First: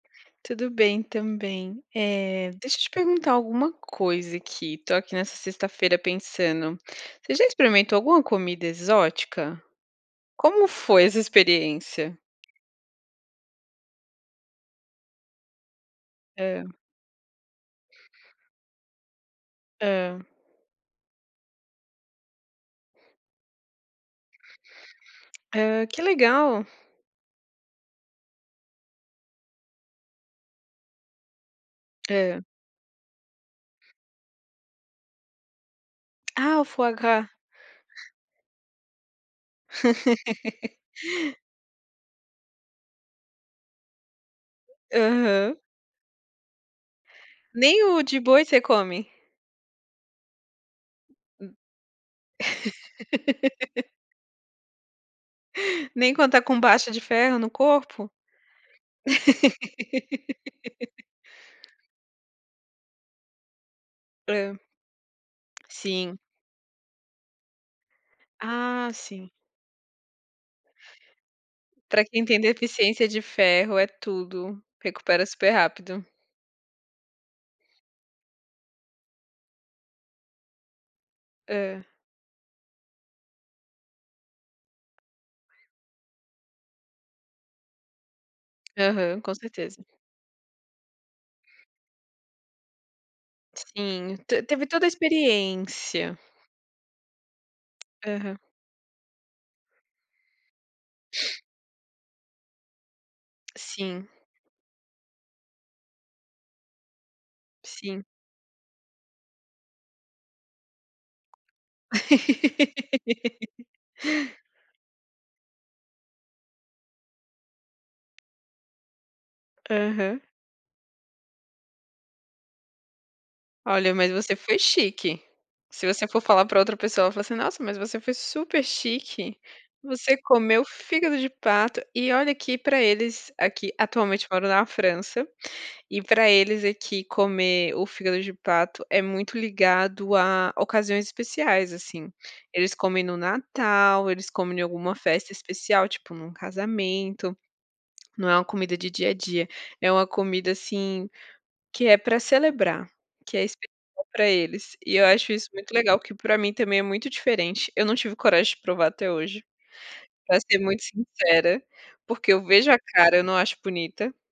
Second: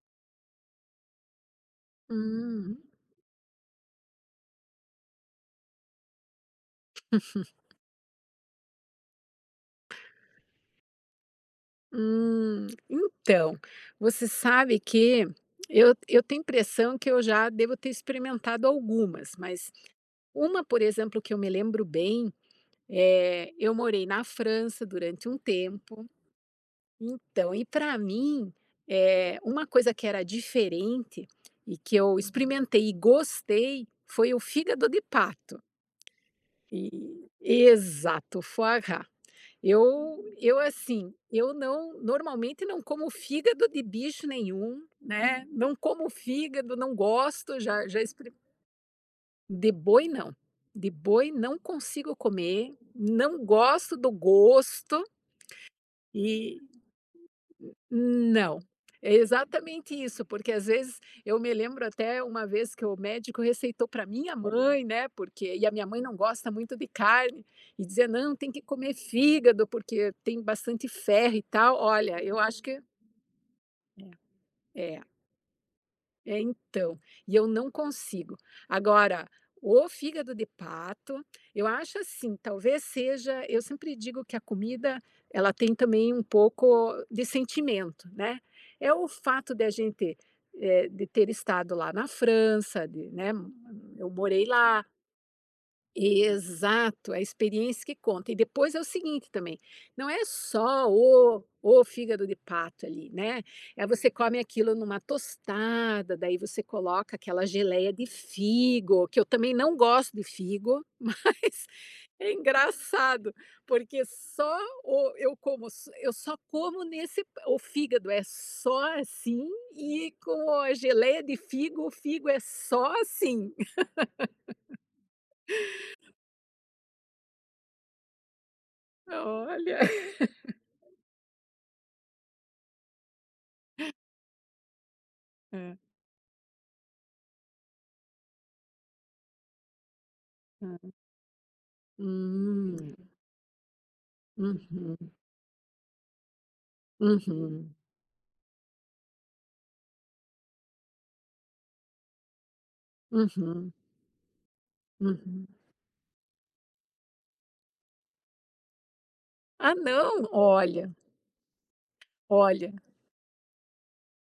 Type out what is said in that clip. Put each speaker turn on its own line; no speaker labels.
Tudo bem também, eh,
Hum.
deixa eu te perguntar alguma coisa aqui, tô aqui nessa sexta-feira pensando, você já experimentou alguma comida exótica? Como foi essa experiência?
Hum, então, você sabe que eu eu tenho
Hã.
impressão que eu já devo ter experimentado algumas, mas
Hã.
uma, por exemplo, que eu me lembro bem, eh, eu morei na França durante um
Hã, que
tempo,
legal.
então, e pra mim, eh, uma coisa que era diferente e que eu
Hã.
experimentei e gostei foi o fígado de pato.
Ah, o
E
foie gras.
e exato, foie gras. Eu eu assim, eu não normalmente não como fígado de bicho nenhum, né,
Aham.
não como fígado, não gosto,
Nem
já já
o de
experi
boi você come?
De boi não, de boi
Hum.
não consigo comer, não gosto do gosto
Nem quando tá com
e,
baixa de ferro no corpo?
n não, é exatamente isso, porque às vezes eu me lembro até uma vez que o médico receitou pra minha
Hã.
mãe, né, porque e a minha mãe não
Sim.
gosta muito de carne e dizia: "Não, tem que
Ah,
comer
sim.
fígado, porque tem bastante ferro e tal",
Pra
olha,
quem
eu
tem
acho que
deficiência de ferro é
Eh,
tudo,
eh.
recupera super rápido.
É, então, e eu não consigo. Agora, o fígado de pato, eu
Hã.
acho assim, talvez, seja eu sempre digo que a comida ela tem também um pouco de sentimento, né, é o
Aham, com
fato da
certeza.
gente, eh, de ter estado lá na França, de, né, m eu
Sim, te
morei
teve
lá.
toda a experiência.
Exato, a experiência que conta e
Aham.
depois é o seguinte também, não é só o o fígado de pato ali, né, é
Sim.
você come aquilo numa tostada, daí você coloca aquela geleia
Sim.
de figo, que eu também não gosto de figo, mas é engraçado, porque só o eu como s eu só como nesse o fígado é só assim e
Aham.
com a geleia de figo, o figo é só assim.
Olha, mas você foi chique. Se você for falar pra outra pessoa, ela vai falar assim "Nossa, mas você foi super chique,
Olha.
você comeu fígado de pato", e olha que pra eles aqui atualmente moro na França
É.
e pra eles aqui comer o fígado de pato é muito ligado a
Hã.
ocasiões especiais, assim, eles
Hum.
comem no Natal, eles comem em alguma
Uhum.
festa especial, tipo, num casamento,
Uhum.
não é uma comida de dia a dia, é uma comida, assim, que é pra celebrar, que é especial
Uhum.
pra eles e eu acho
Uhum.
isso muito legal, que pra mim também é muito diferente. Eu não tive coragem de provar até hoje,
Ah, não?
pra ser muito
Olha.
sincera, porque eu vejo a
Olha.
cara, eu não acho bonita.